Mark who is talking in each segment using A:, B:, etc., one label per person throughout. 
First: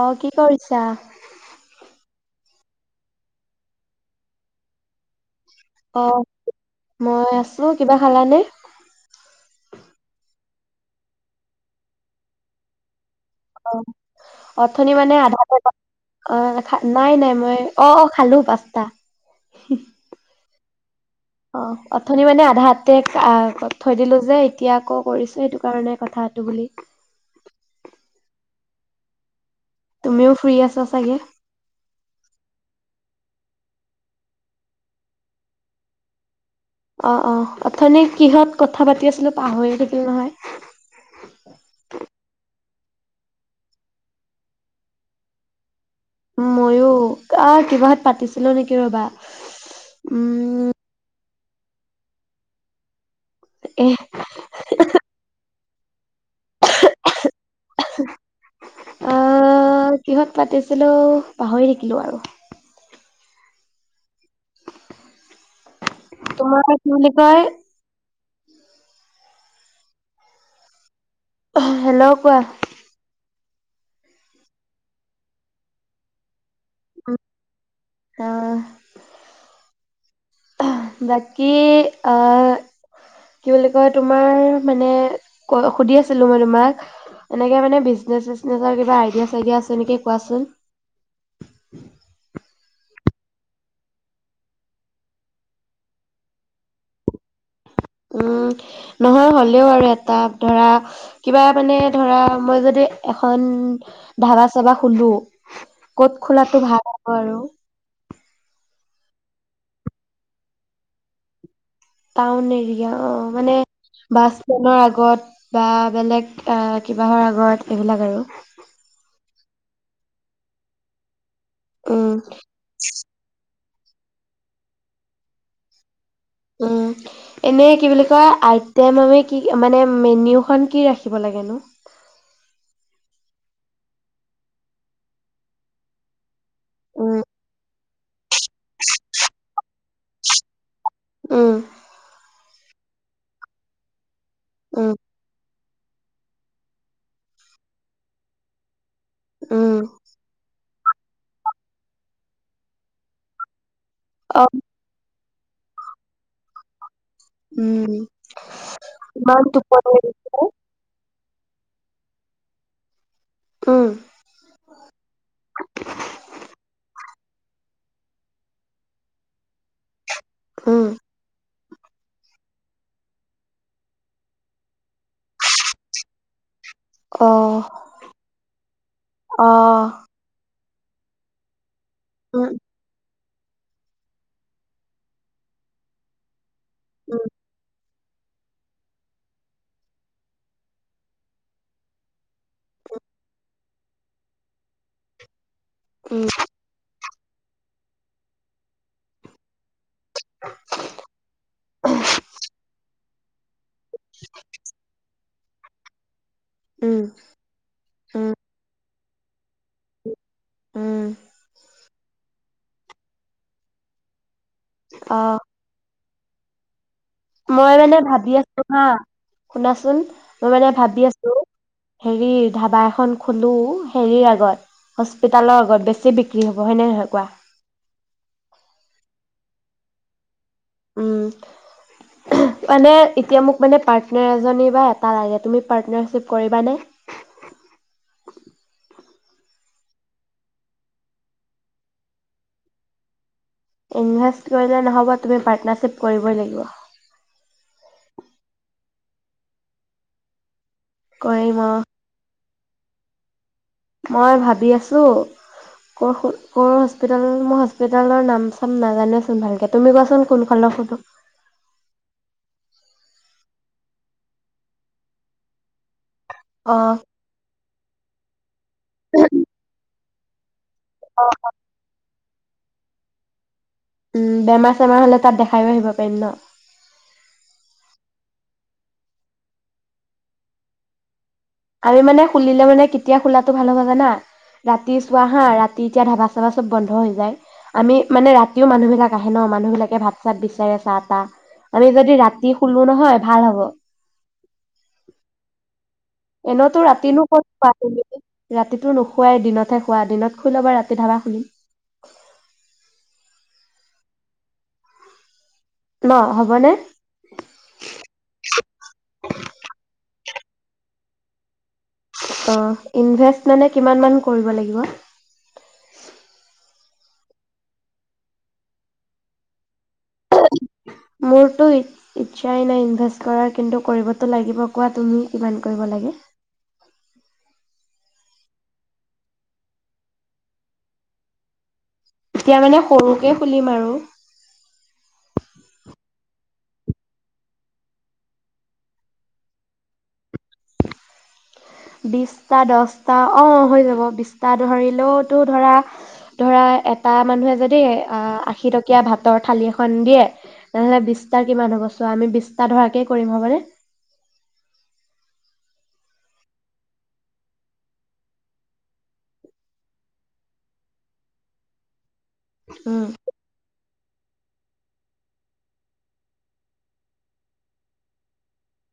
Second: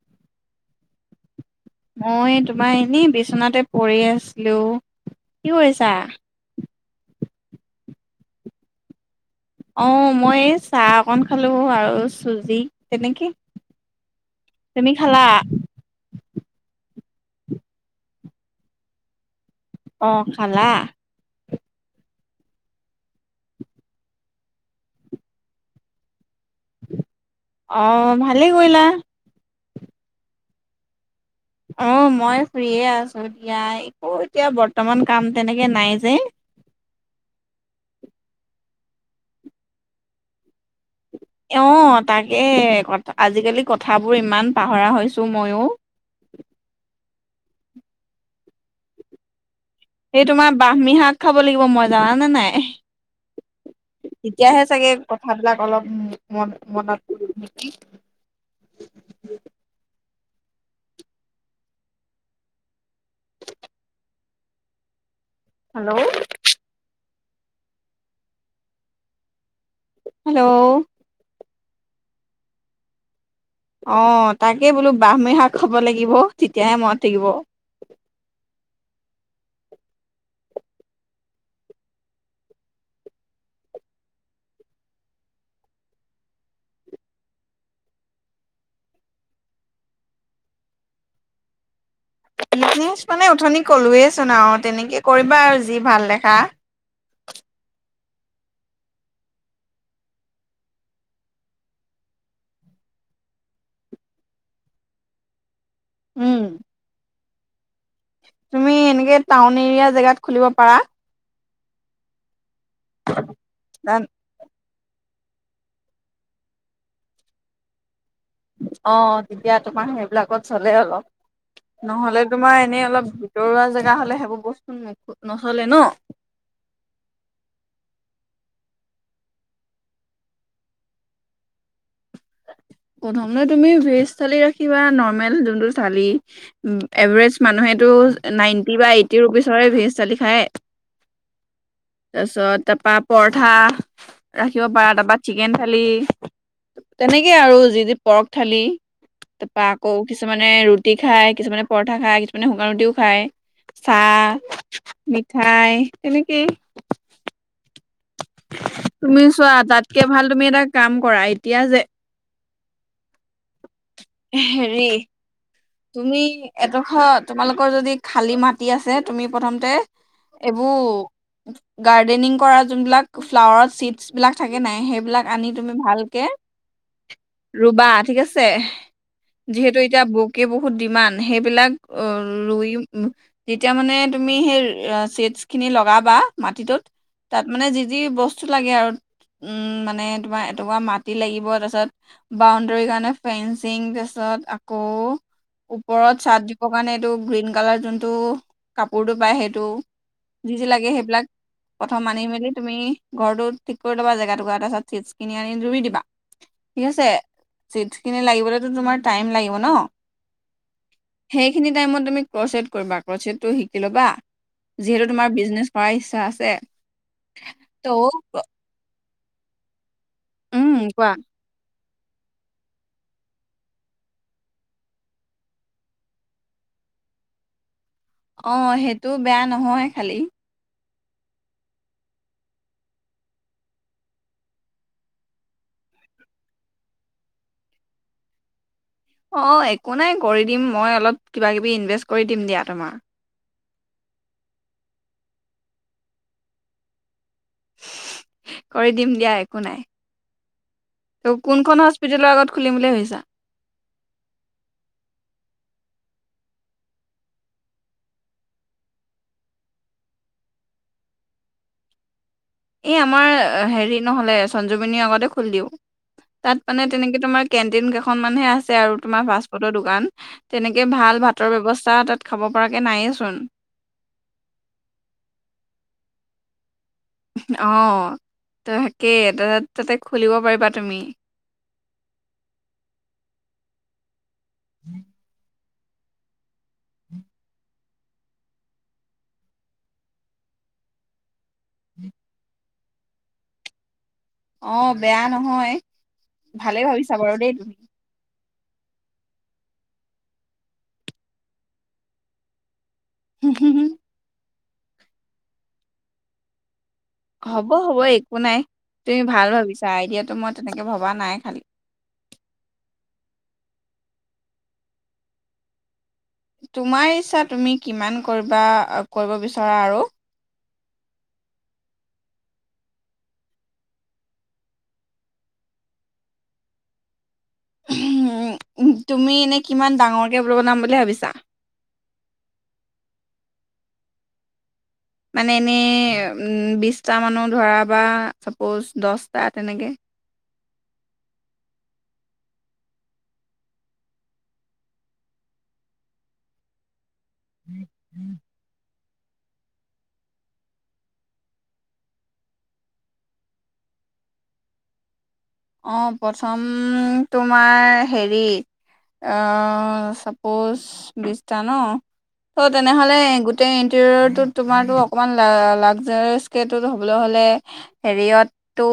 A: অঁ কি কৰিছ চা
B: মই তোমাৰ এনেই বিচনাতে পৰি আছিলো কি কৰিছা
A: অ মই আছো কিবা খালানে
B: অঁ মই চাহ অকন খালো আৰু চুজি তেনেকে
A: অঁ অথনি
B: তুমি
A: মানে
B: খালা?
A: আধা অঁ নাই নাই মই অঁ অঁ খালো পাচতা
B: অঁ খালা
A: অঁ অথনি মানে আধা হাতে থৈ দিলো যে এতিয়া আকৌ কৰিছো সেইটো কাৰণে কথা বুলি
B: অঁ ভাত ভালে কৰিলা
A: তুমিও ফ্ৰী আছা চাগে
B: আহ মই ফুৰিয়ে আছো দিয়া একো এতিয়া বৰ্তমান কাম তেনেকে নাই যে
A: অঁ অঁ অথনি কিহত কথা পাতি আছিলো পাহৰি থাকিলো নহয়
B: অঁ তাকে ক আজিকালি কথাবোৰ ইমান পাহৰা হৈছো ময়ো
A: ময়ো কিবাহত পাতিছিলোঁ নেকি ৰ'বা
B: এই তোমাৰ
A: উম
B: বাহমী শাক খাব লাগিব মই জানানে নাই
A: এ
B: এ তেতিয়াহে চাগে কথাবিলাক অলপ মন মনত
A: সহঁত পাতিছিলো পাহৰি থাকিলোঁ আৰু
B: হেল্ল'
A: তোমাৰ কি বুলি কয়
B: হেল্ল'
A: হেল্ল' কোৱা
B: অ তাকেই বোলো বাঁহমী শাক খাব লাগিব তেতিয়াহে মনত থাকিব
A: অঁ বাকি অঁ কি বুলি কয় টোমাৰ মানে
B: উ মানে উথনি কলোৱেচোন আৰু তেনেকে কৰিবা আৰু যি ভাল দেখা
A: উম নহয় হলেও আৰু এটা ধৰা কিবা মানে ধৰা মই যদি এখন ধাবা চাবা খুলো ক'ত খোলটো ভাল আৰু
B: তুমি এনেকে টাউন এৰিয়া জেগাত খুলিব পাৰা
A: টাউন এৰিয়া অ মানে বাছ ষ্টেণ্ডৰ আগ আগত বা বেলেগ কিবাহৰ আগত এইবিলাক আৰু।
B: অ, তেতিয়া তোমাৰ সেইবিলাকত চলে অলপ।
A: উম
B: নহলে তোমাৰ এনেই অলপ ভিতৰুৱা জাগা। হ'লে সেইবোৰ বস্তুখ নচলে ন।
A: এনে কি বুলি কয় আইটেম আমি কি মানে মেনউখন কি ৰাখিব লাগেনো।
B: প্ৰথম তুমি ভেজ থালি ৰাখিবা নৰ্মেল যোনটো থালি।
A: উম,
B: এভাৰেজ মানুহেতটো নাইনটি বা এইট। তি ৰুবিচৰে ভজ দালি খাই।
A: উম,
B: তাৰপিছত। তাৰপা পৰঠা। ৰাখিব পাৰা
A: উম,
B: এ ত বা চিকেন। থালি। তেনেকে আৰু যি যি পৰগ থালি। তাপা
A: উম,
B: আকৌ কিছুমান। মানে ৰুটি খায় কিছুমানে পৰঠা খায়, কিছুমানে শুকান ৰুটিও খায়।
A: অ',
B: চাহ। খাই তেনেকেই।
A: উম।
B: তুমি
A: ইমান
B: চোৱা
A: টোপনি
B: তাতকে
A: লাগিছে।
B: ভাল তুমি এটা কাম কৰা এই। এতিয়া যে।
A: উম,
B: হেৰি তুমি এটোখ তোমালোকৰ যদি। খালী মাটি আছে, তুমি প্ৰথমতে
A: উম,
B: এইবোৰ গাৰ্ডেনিং কৰা যোনবিলাক ফ্লাৱাৰত চিডছ বিলাক থাকে নাই সেইবিলাক আনি তুমি ভালকে।
A: অ',
B: ৰুবা ঠিক আছে। যিহেতু
A: অ',
B: এতিয়া বকে। বহুত ডিমাণ্ড, সেইবিলাক।
A: উম,
B: [unintelligible] তেতিয়া মানে, তুমি সেই চিটছখিনি লগাবা। মাটিটোত,
A: উম,
B: তাত মানে যি যি বস্তু লাগে আৰু উম! মানে, তোমাৰ এটকুৱা মাটি লাগিব। তাৰপাছত বাউণ্ডৰীৰ কাৰণে ফেন্স তাৰ পাছত আকৌ ওপৰত
A: উম,
B: চাদ্ দিবৰ কাৰণে, এইটো গ্ৰীণ কালাৰ যোনটো, কাপোৰটো পায়, সেইটো যি যি লাগে, সেইবিলাক প্ৰথম আনি মেলি তুমি ঘৰটোত ঠিক কৰি ল'বা জেগা এটুকুৰা তাৰ পাছত চেঞ্জ কিনি আনি ৰুই দিবা। ঠিক
A: উম,
B: আছে, চিটছ খিনি
A: উম,
B: লাগিবলৈ তোমাৰ টাইম লাগি হ'ব ন।
A: উম,
B: সেইখিনিত টাইমত তুমি ক্ৰছেট কৰিবা, ক্ৰছেটটো শিকি ল'বা। যিহেতু, তোমাৰ
A: অ',
B: বিজনেছ কৰাই [unintelligible] আছে!
A: মই মানে, ভাবি
B: ত'
A: আছো হা! শুনাচোন? মই মানে,
B: উম
A: ভাবি
B: কোৱা
A: আছো। হেৰি ধাবা এখন খুলো, হেৰিৰ আগত, হস্পিতালৰ আগত। বেছি বিক্ৰী হ'ব, হয়নে নহয় কোৱা?
B: অ' সেইটো বেয়া নহয়, খালি।
A: উম! মানে, এতিয়া মোক পাৰ্টনাৰ এজনী বা এটা লাগে, তুমি পাৰ্টনাৰশ্বিপ কৰিবানে?
B: অ'একো নাই, কৰি দিম। মই অলপ, কিবা কিবি ইনভেষ্ট কৰি দিম, দিয়া তোমাৰ।
A: ইনভেষ্ট কৰিলে নহ'ব, তুমি পাৰ্টনাৰশ্বিপ কৰিবই লাগিব।
B: কৰি দিম দিয়া, একো নাই। ত'
A: কৰিম অ,
B: কোনখন হস্পিতেলৰ আগত খুলিম বুলি ভাবিছা।
A: মই ভাবি আছো, ক'ৰ হস্পিতাল মই হস্পিতালৰ নাম চাম নাজানোচোন, ভালকে তুমি, কোৱাচোন কোনফালৰ ফটো।
B: এই আমাৰ হেৰি, নহ'লে সঞ্জিৱনীৰ আগতে খুলি দিও। তাত
A: অ,
B: মানে, তেনেকে তোমাৰ কে দিম কেইখনমানহে আছে। আছে আৰু তোমাৰ ফাষ্টফুডৰ দোকান। তেনেকে ভাল ভাতৰ ব্যৱস্থা, তাত খাব পৰাকে নায়েইচোন!
A: বেমাৰ চেমাৰ হ'লে, তাত, দেখায়ো আহিব পাৰিম ন!
B: অ' তাকেই তা, তাতে খুলিব পাৰিবা তুমি।
A: আমি মানে, খুলিলে মানে কেতিয়া, খোলাটো ভাল হ'ব জানা! ৰাতি চুৱা হা ৰাত ৰাতি এতিয়া ধাবা চাবা চব বন্ধ হৈ যায়, আমি মানে ৰাতিও মানুহবিলাক আহে ন মানুহবিলাকে ভাত চাত বিচাৰে চাহ তাহ আমি যদি ৰাতি শুলো নহয় ভাল হ'ব।
B: অ ', বেয়া নহয়। ভালে
A: এনেতো
B: ভাবিছা
A: ৰাতিনো
B: বাৰু দেই
A: ক'ত পা
B: তুমি।
A: ৰাতিটো নোখুৱাই দিনতহে খোৱা দিনত খুই ল'বা ৰাতি ধাবা শুলিম।
B: হুম -হুম
A: ন হ'বনে।
B: হ'ব - হব একো নাই তুমি ভাল ভাবিছা আই ডিয়া টো মই তেনেকে ভবা নাই খালী।
A: অ', ইনভেষ্ট মানে কিমান মান কৰিব লাগিব।
B: তোমাৰ ইচ্ছা তুমি কিমান কৰিবা কৰিব বিচৰা আৰু।
A: মোৰতো ইচ্ছাই নাই ইনভেষ্ট কৰাৰ কিন্তু কৰিবতো লাগিব কোৱা তুমি কিমান কৰিব লাগে।
B: উম ', তুমি এনে কিমান ডাঙৰকে ৰুম বনাম বুলি ভাবিছা।
A: এতিয়া মানে সৰুকে খুলিম আৰু।
B: মানে এনেই বিশটা মানহ ধৰা বা চাপ'জ দহটা তেনেকে।
A: বিশটা দছটা অহ ', হৈ যাব বিছটা ধৰিলেওতো ধৰা - ধৰা এটা এটা মানুহে যদি অহ ', আশী টকা তিয়া ভাতৰ থালি এখন দিয়ে ননেহ'লে বিছটাৰ কিমান হ'ব চোৱা আমি বিছটা ধৰাকে কৰিম হ'বনে।
B: অহ ', প্ৰথম তোমাৰ হেৰিত অহ ', চাপোজ বিশটা ন। ত',
A: উম,
B: তেনেহলে গোটে গোটেই ইণ্টেৰিয়ৰটোত তোমাৰো অকণমান লা - লাগজাৰ স্কেত হ'বলৈ হ'লে হেৰিয়তটো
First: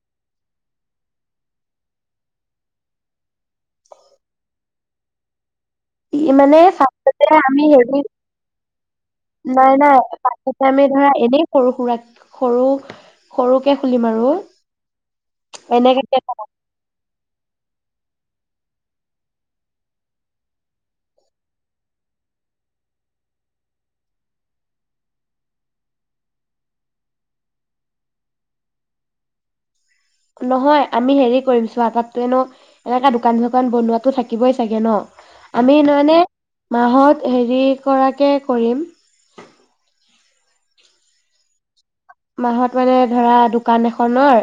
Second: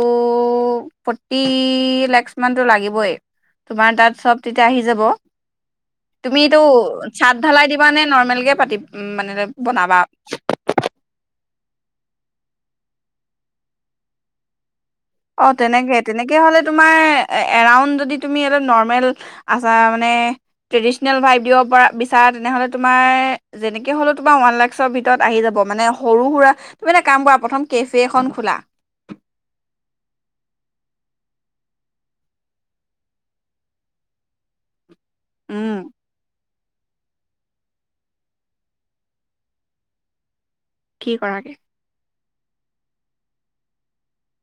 B: প ফৰটি লাখ মানতো লাগিবই তোমাৰ তাত চব তেতিয়া আহি যাব।
A: ই মানে
B: তুমিটো
A: ফাৰ্ষ্টতে
B: ছাদ
A: আমি
B: ঢালাই দিবা
A: হেৰি
B: নে নৰ্মেলকে পাতি মানে
A: নাই নাই
B: বনাবা।
A: ফাৰ্ষ্টতে আমি ধৰা এনেই সৰু সুৰাক সৰু- সৰুকে খুলিম আৰু
B: অহ ', তেনেকে
A: এনেকে
B: - তেনেকে হলে তোমাৰ এৰাউণ্ড যদি তুমি আৰু নৰ্মেল আছা মানে ট্ৰেডিচনেল ভাইব দিব বিচৰা তেনেহলে তুমি তোমাৰ যেনেকে হলে তোমাৰ ৱান লাখচৰ ভিতৰত আহি যাব মানে সৰু সুৰা কিবা এটা কাম কৰা কেফে এখন খোলা।
A: নহয় আমি হেৰি কৰিম চোৱা তাততো এণ এনেকা দোকান চোকান বনোৱা থাকিবই চাগে ন।
B: উম
A: আমি ধহানে মাহত হেৰি কৰাকে কৰিম
B: কি কৰাকে?
A: মাহত মানে ধৰা দোকান এখনৰ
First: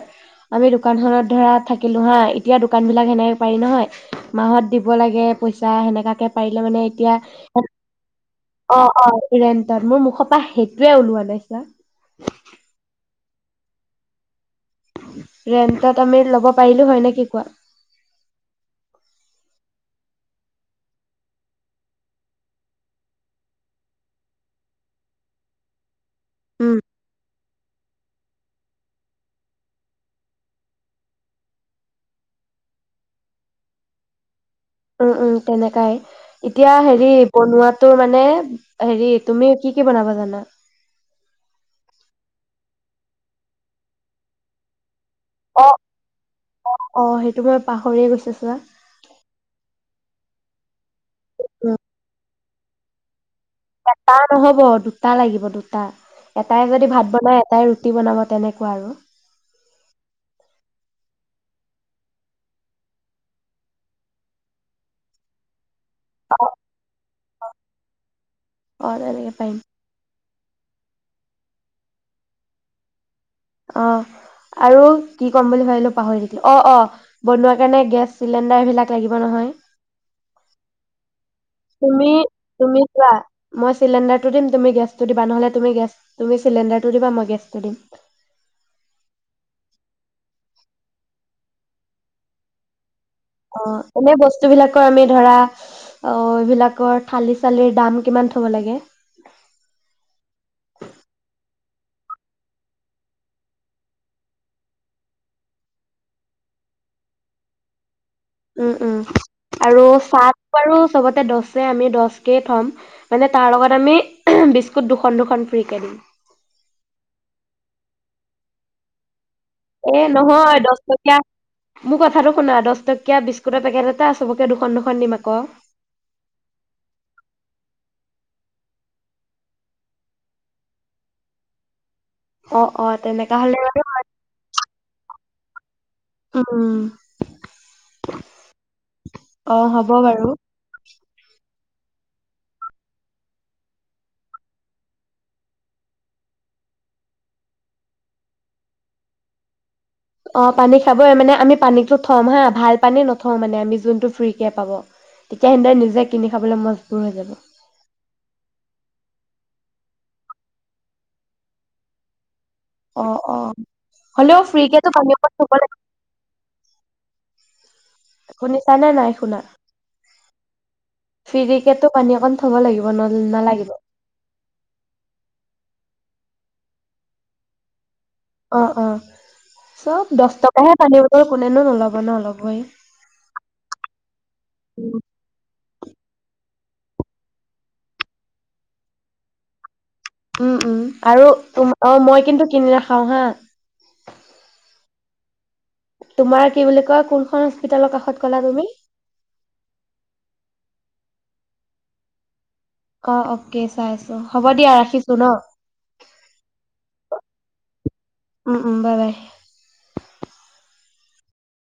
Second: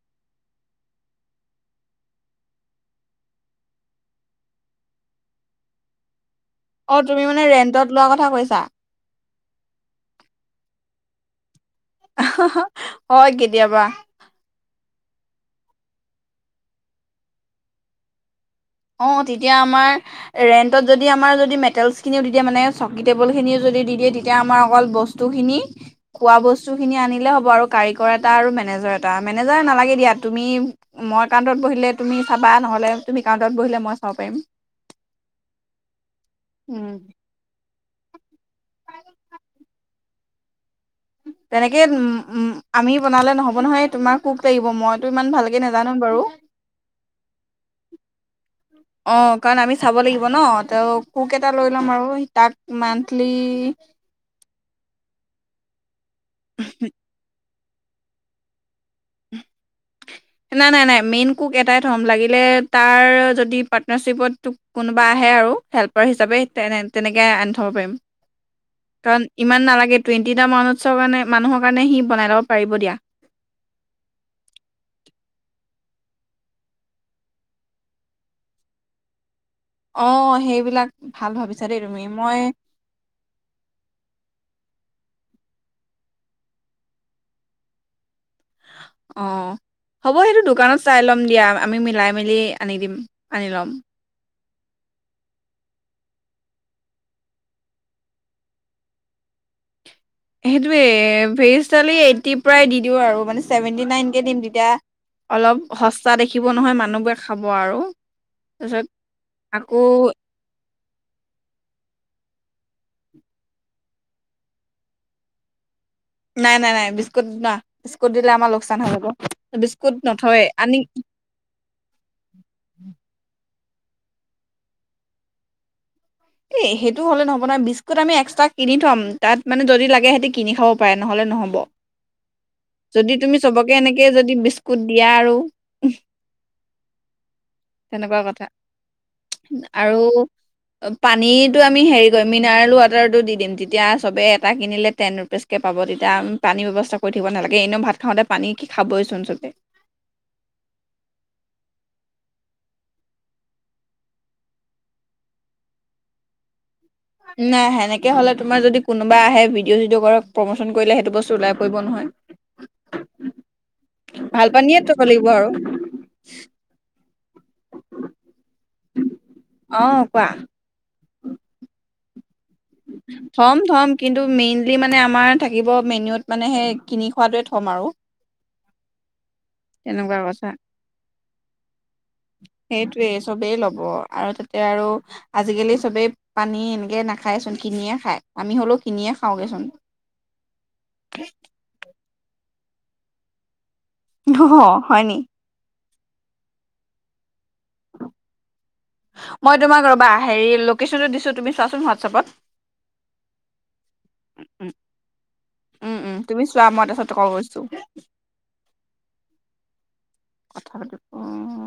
A: আমি দোকানখনত ধৰা থাকিলো হা', এতিয়া দোকান বিলাক সেনেক পাৰি নহয় মাহত দিব লাগে পইচা সেনেকাকে।
B: অহ ', তুমি মানে ৰেণ্টত লোৱা কথা কৈছা?
A: অহ ', - অহ ', ৰেন্টত মোৰ মুখৰ পৰা সেইটোয়ে ওলোৱা নাইছা।
B: আহ ', হা- হা হয় কেতিয়াবা।
A: ৰেন্টত আমি ল'ব পাৰিলো হয় নে কি কোৱা?
B: অহ ', তেতিয়া আমাৰ ৰেন্টত যদি আমাৰ যদি মেটেলচ খিনিও দি দিয়ে মানে চকী টেবল খিনিও যদি দি দিয়ে তেতিয়া আমাৰ অকল বস্তু খিনি খোৱা বস্তু
A: উম
B: খিনি আনিলে হ'ব আৰু কাৰিকৰ এটা আৰু মেনেজাৰ এটা মেনেজাৰ নালাগে দিয়া তুমি মই একাউণ্টত বহিলে তুমি চাবা নহলে তুমি এউ তত বহিলে মই চাব পাৰিম।
A: উম্ উম্ তেনেকাই এতিয়া
B: উম
A: হেৰি, বনোৱাতে মানে হেৰি তুমি কি। কি বনাব জানা।
B: তেনেকে উম্ উম্ আমি বনালে নহব নহয়, তোমাৰ কোক লাগিব মই।
A: অঁ অ সেইটো মই পাহৰি গৈছে চোৱা।
B: অ কাৰণ আমি চাব লাগিব ন তেওঁক। কুক এটা লৈ ল'ম আৰু তাৰপিছত। মন্থলী।
A: এটাই নহব, দুটা লাগিব দুটা। অঁ। এটাই যদি ভাত বনাই। অঁ ৰুটি বনাব তেনেকুৱা আৰু।
B: নাই নাই নাই তাৰ যদি পাটনাৰশিপত, কোনোবা আহে আৰু হেল্প। পাৰ হিচাপে তেনে তেনেকৈ আনি থব পাৰিম।
A: অ
B: কাৰণ
A: তেনেকে পাৰিম
B: ইমান নালাগে টুৱেন্টি পাৰ্চেন্ট তিনিটা মান উৎসৱ কাৰণে, মানুহৰ কাৰণে সি বনাই ল'ব পাৰিব দিয়া।
A: অ আৰু কি ক'ম বুলি ভাবিলো পাহৰি থাকিলো। অ অ বনোৱাৰ কাৰণে গেছ চিলিণ্ডাৰ বিলাক লাগিব নহয়।
B: অ সেইবিলাক ভাল ভাবিছো।
A: তুমি, তুমি কোৱা, মই চিলিণ্ডাৰটো দিম। তুমি গেছটো দিবা নহলে, তুমি গেছ তুমি চিলিণ্ডাৰটো দিবা মই গেছটো দিম।
B: অঁ হ'ব সেইটো দোকানত চাই ল'ম দিয়া। আমি মিলাই মেলি আনি দিম। আনি
A: অ
B: ল'ম
A: এনে বস্তু। বস্তুবিলাকৰ আমি ধৰা। অ এইবিলাকৰ থালি চালিৰ দাম কিমান থ'ব লাগে।
B: চলিয়ে এইটি পৰাই দি দিওঁ আৰু মানে সেভেটি নাইন কে দিম। তেতিয়া অলপ সস্তা দেখিব নহয় মানুহবোৰে খাব আৰু।
A: উম
B: তাৰপিছত
A: উম আৰু
B: আকৌ
A: চাহ বাৰু চবতে দস হে আমি দশ। তাকেই থ'ম মানে তাৰ লগত, আমি বিস্কুট দুখন দুখন ফ্ৰী কে দিম।
B: নাই নাই নাই বিস্কুট না, বিস্কুট দিলে আমাৰ লোকচান হৈ যাব। বিস্কুট
A: এ
B: নথয়
A: নহয়
B: আনি
A: দস টকীয়া মোৰ কথাটো শুনা দস টকীয়া বিস্কুট। বিস্কুটৰ পেকেট এটা আছে চবকে দুখন দুখন দিম আকৌ।
B: এই সেইটো হ'লে নহব নহয়। বিস্কুট আমি এক্সট্ৰা কিনি থম। তাত মানে যদি লাগে সিহঁতি কিনি খাব পাৰে নহলে নহ'ব।
A: অ', অ',
B: যদি
A: তেনেকা
B: তুমি
A: হ'লে
B: চবকে
A: বাৰু
B: এনেকে যদি বিস্কুট দিয়া আৰু।
A: উম
B: তেনেকুৱা কথা
A: অঁ হব
B: আৰু
A: বাৰু।
B: পানীটো আমি হেৰি কৰিম মিনাৰেল ৱাটাৰটো দি দিম। তেতিয়া চবে এটা কিনিলে টেন ৰুপিচকৈ পাব। তেতিয়া আমি পানীৰ ব্যৱস্থা কৰি থাকিব নালাগে। এনেও ভাত খাওঁতে পানী কি খাবইচোন চবে।
A: অ পানী খাবই মানে আমি পানীতো থম, হা ভাল পানী নথওঁ। মানে আমি যোনটো ফ্ৰী কে পাব তেতিয়া সিহঁতে নিজে কিনি খাবলৈ মজবোৰিত।
B: নাই সেনেকে হলে, তোমাৰ যদি কোনোবা আহে। ভিডিঅ' চিডিঅ' কৰক। প্ৰমোচন কৰিলে সেইটো বস্তু ওলাই পৰিব নহয়।
A: অ অ। হ'লেও
B: ভাল
A: ফ্ৰীকে
B: পানীয়ে
A: ত
B: থ'ব
A: পানী
B: লাগিব
A: তাত
B: আৰু
A: থবই থব লাগিব। শুনিছানে নাই শুনা
B: অ', কোৱা
A: ফ্ৰীকেতো পানী অকণ থ'ব লাগিব
B: থ'ম
A: ন-নালাগিব
B: থম কিন্তু মেইনলি মানে আমাৰ থাকিব মেনুত মানে সেই কিনি খোৱাটোৱে থ'ম আৰু
A: অ', অ'। চব
B: তেনেকুৱা
A: দহ
B: কথা
A: টকাহে পানী বটল কোনেনো নল'ব ন ল'বই।
B: সেইটোৱেই চবেই লব আৰু তাতে আৰু আজিকালি চবেই পানী গে না খাইচোন কিনিয়ে খায় আমি হ'লেও কিনিয়ে খাওঁগেচোন
A: উম উম আৰু তোম অ মই কিন্তু কিনিলে খাওঁ হা
B: অ হয়নি?
A: তোমাৰ কি বুলি কয় কুলখন আ
B: মই তোমাক ৰবা হেৰি। দিছো তুমি চোন হোৱাটছএপত।
A: অ, অকে চাই আছো হ'ব দিয়া ৰাখিছো ন।
B: কৈছো।
A: উম উম, বাই বাই।
B: অঁ।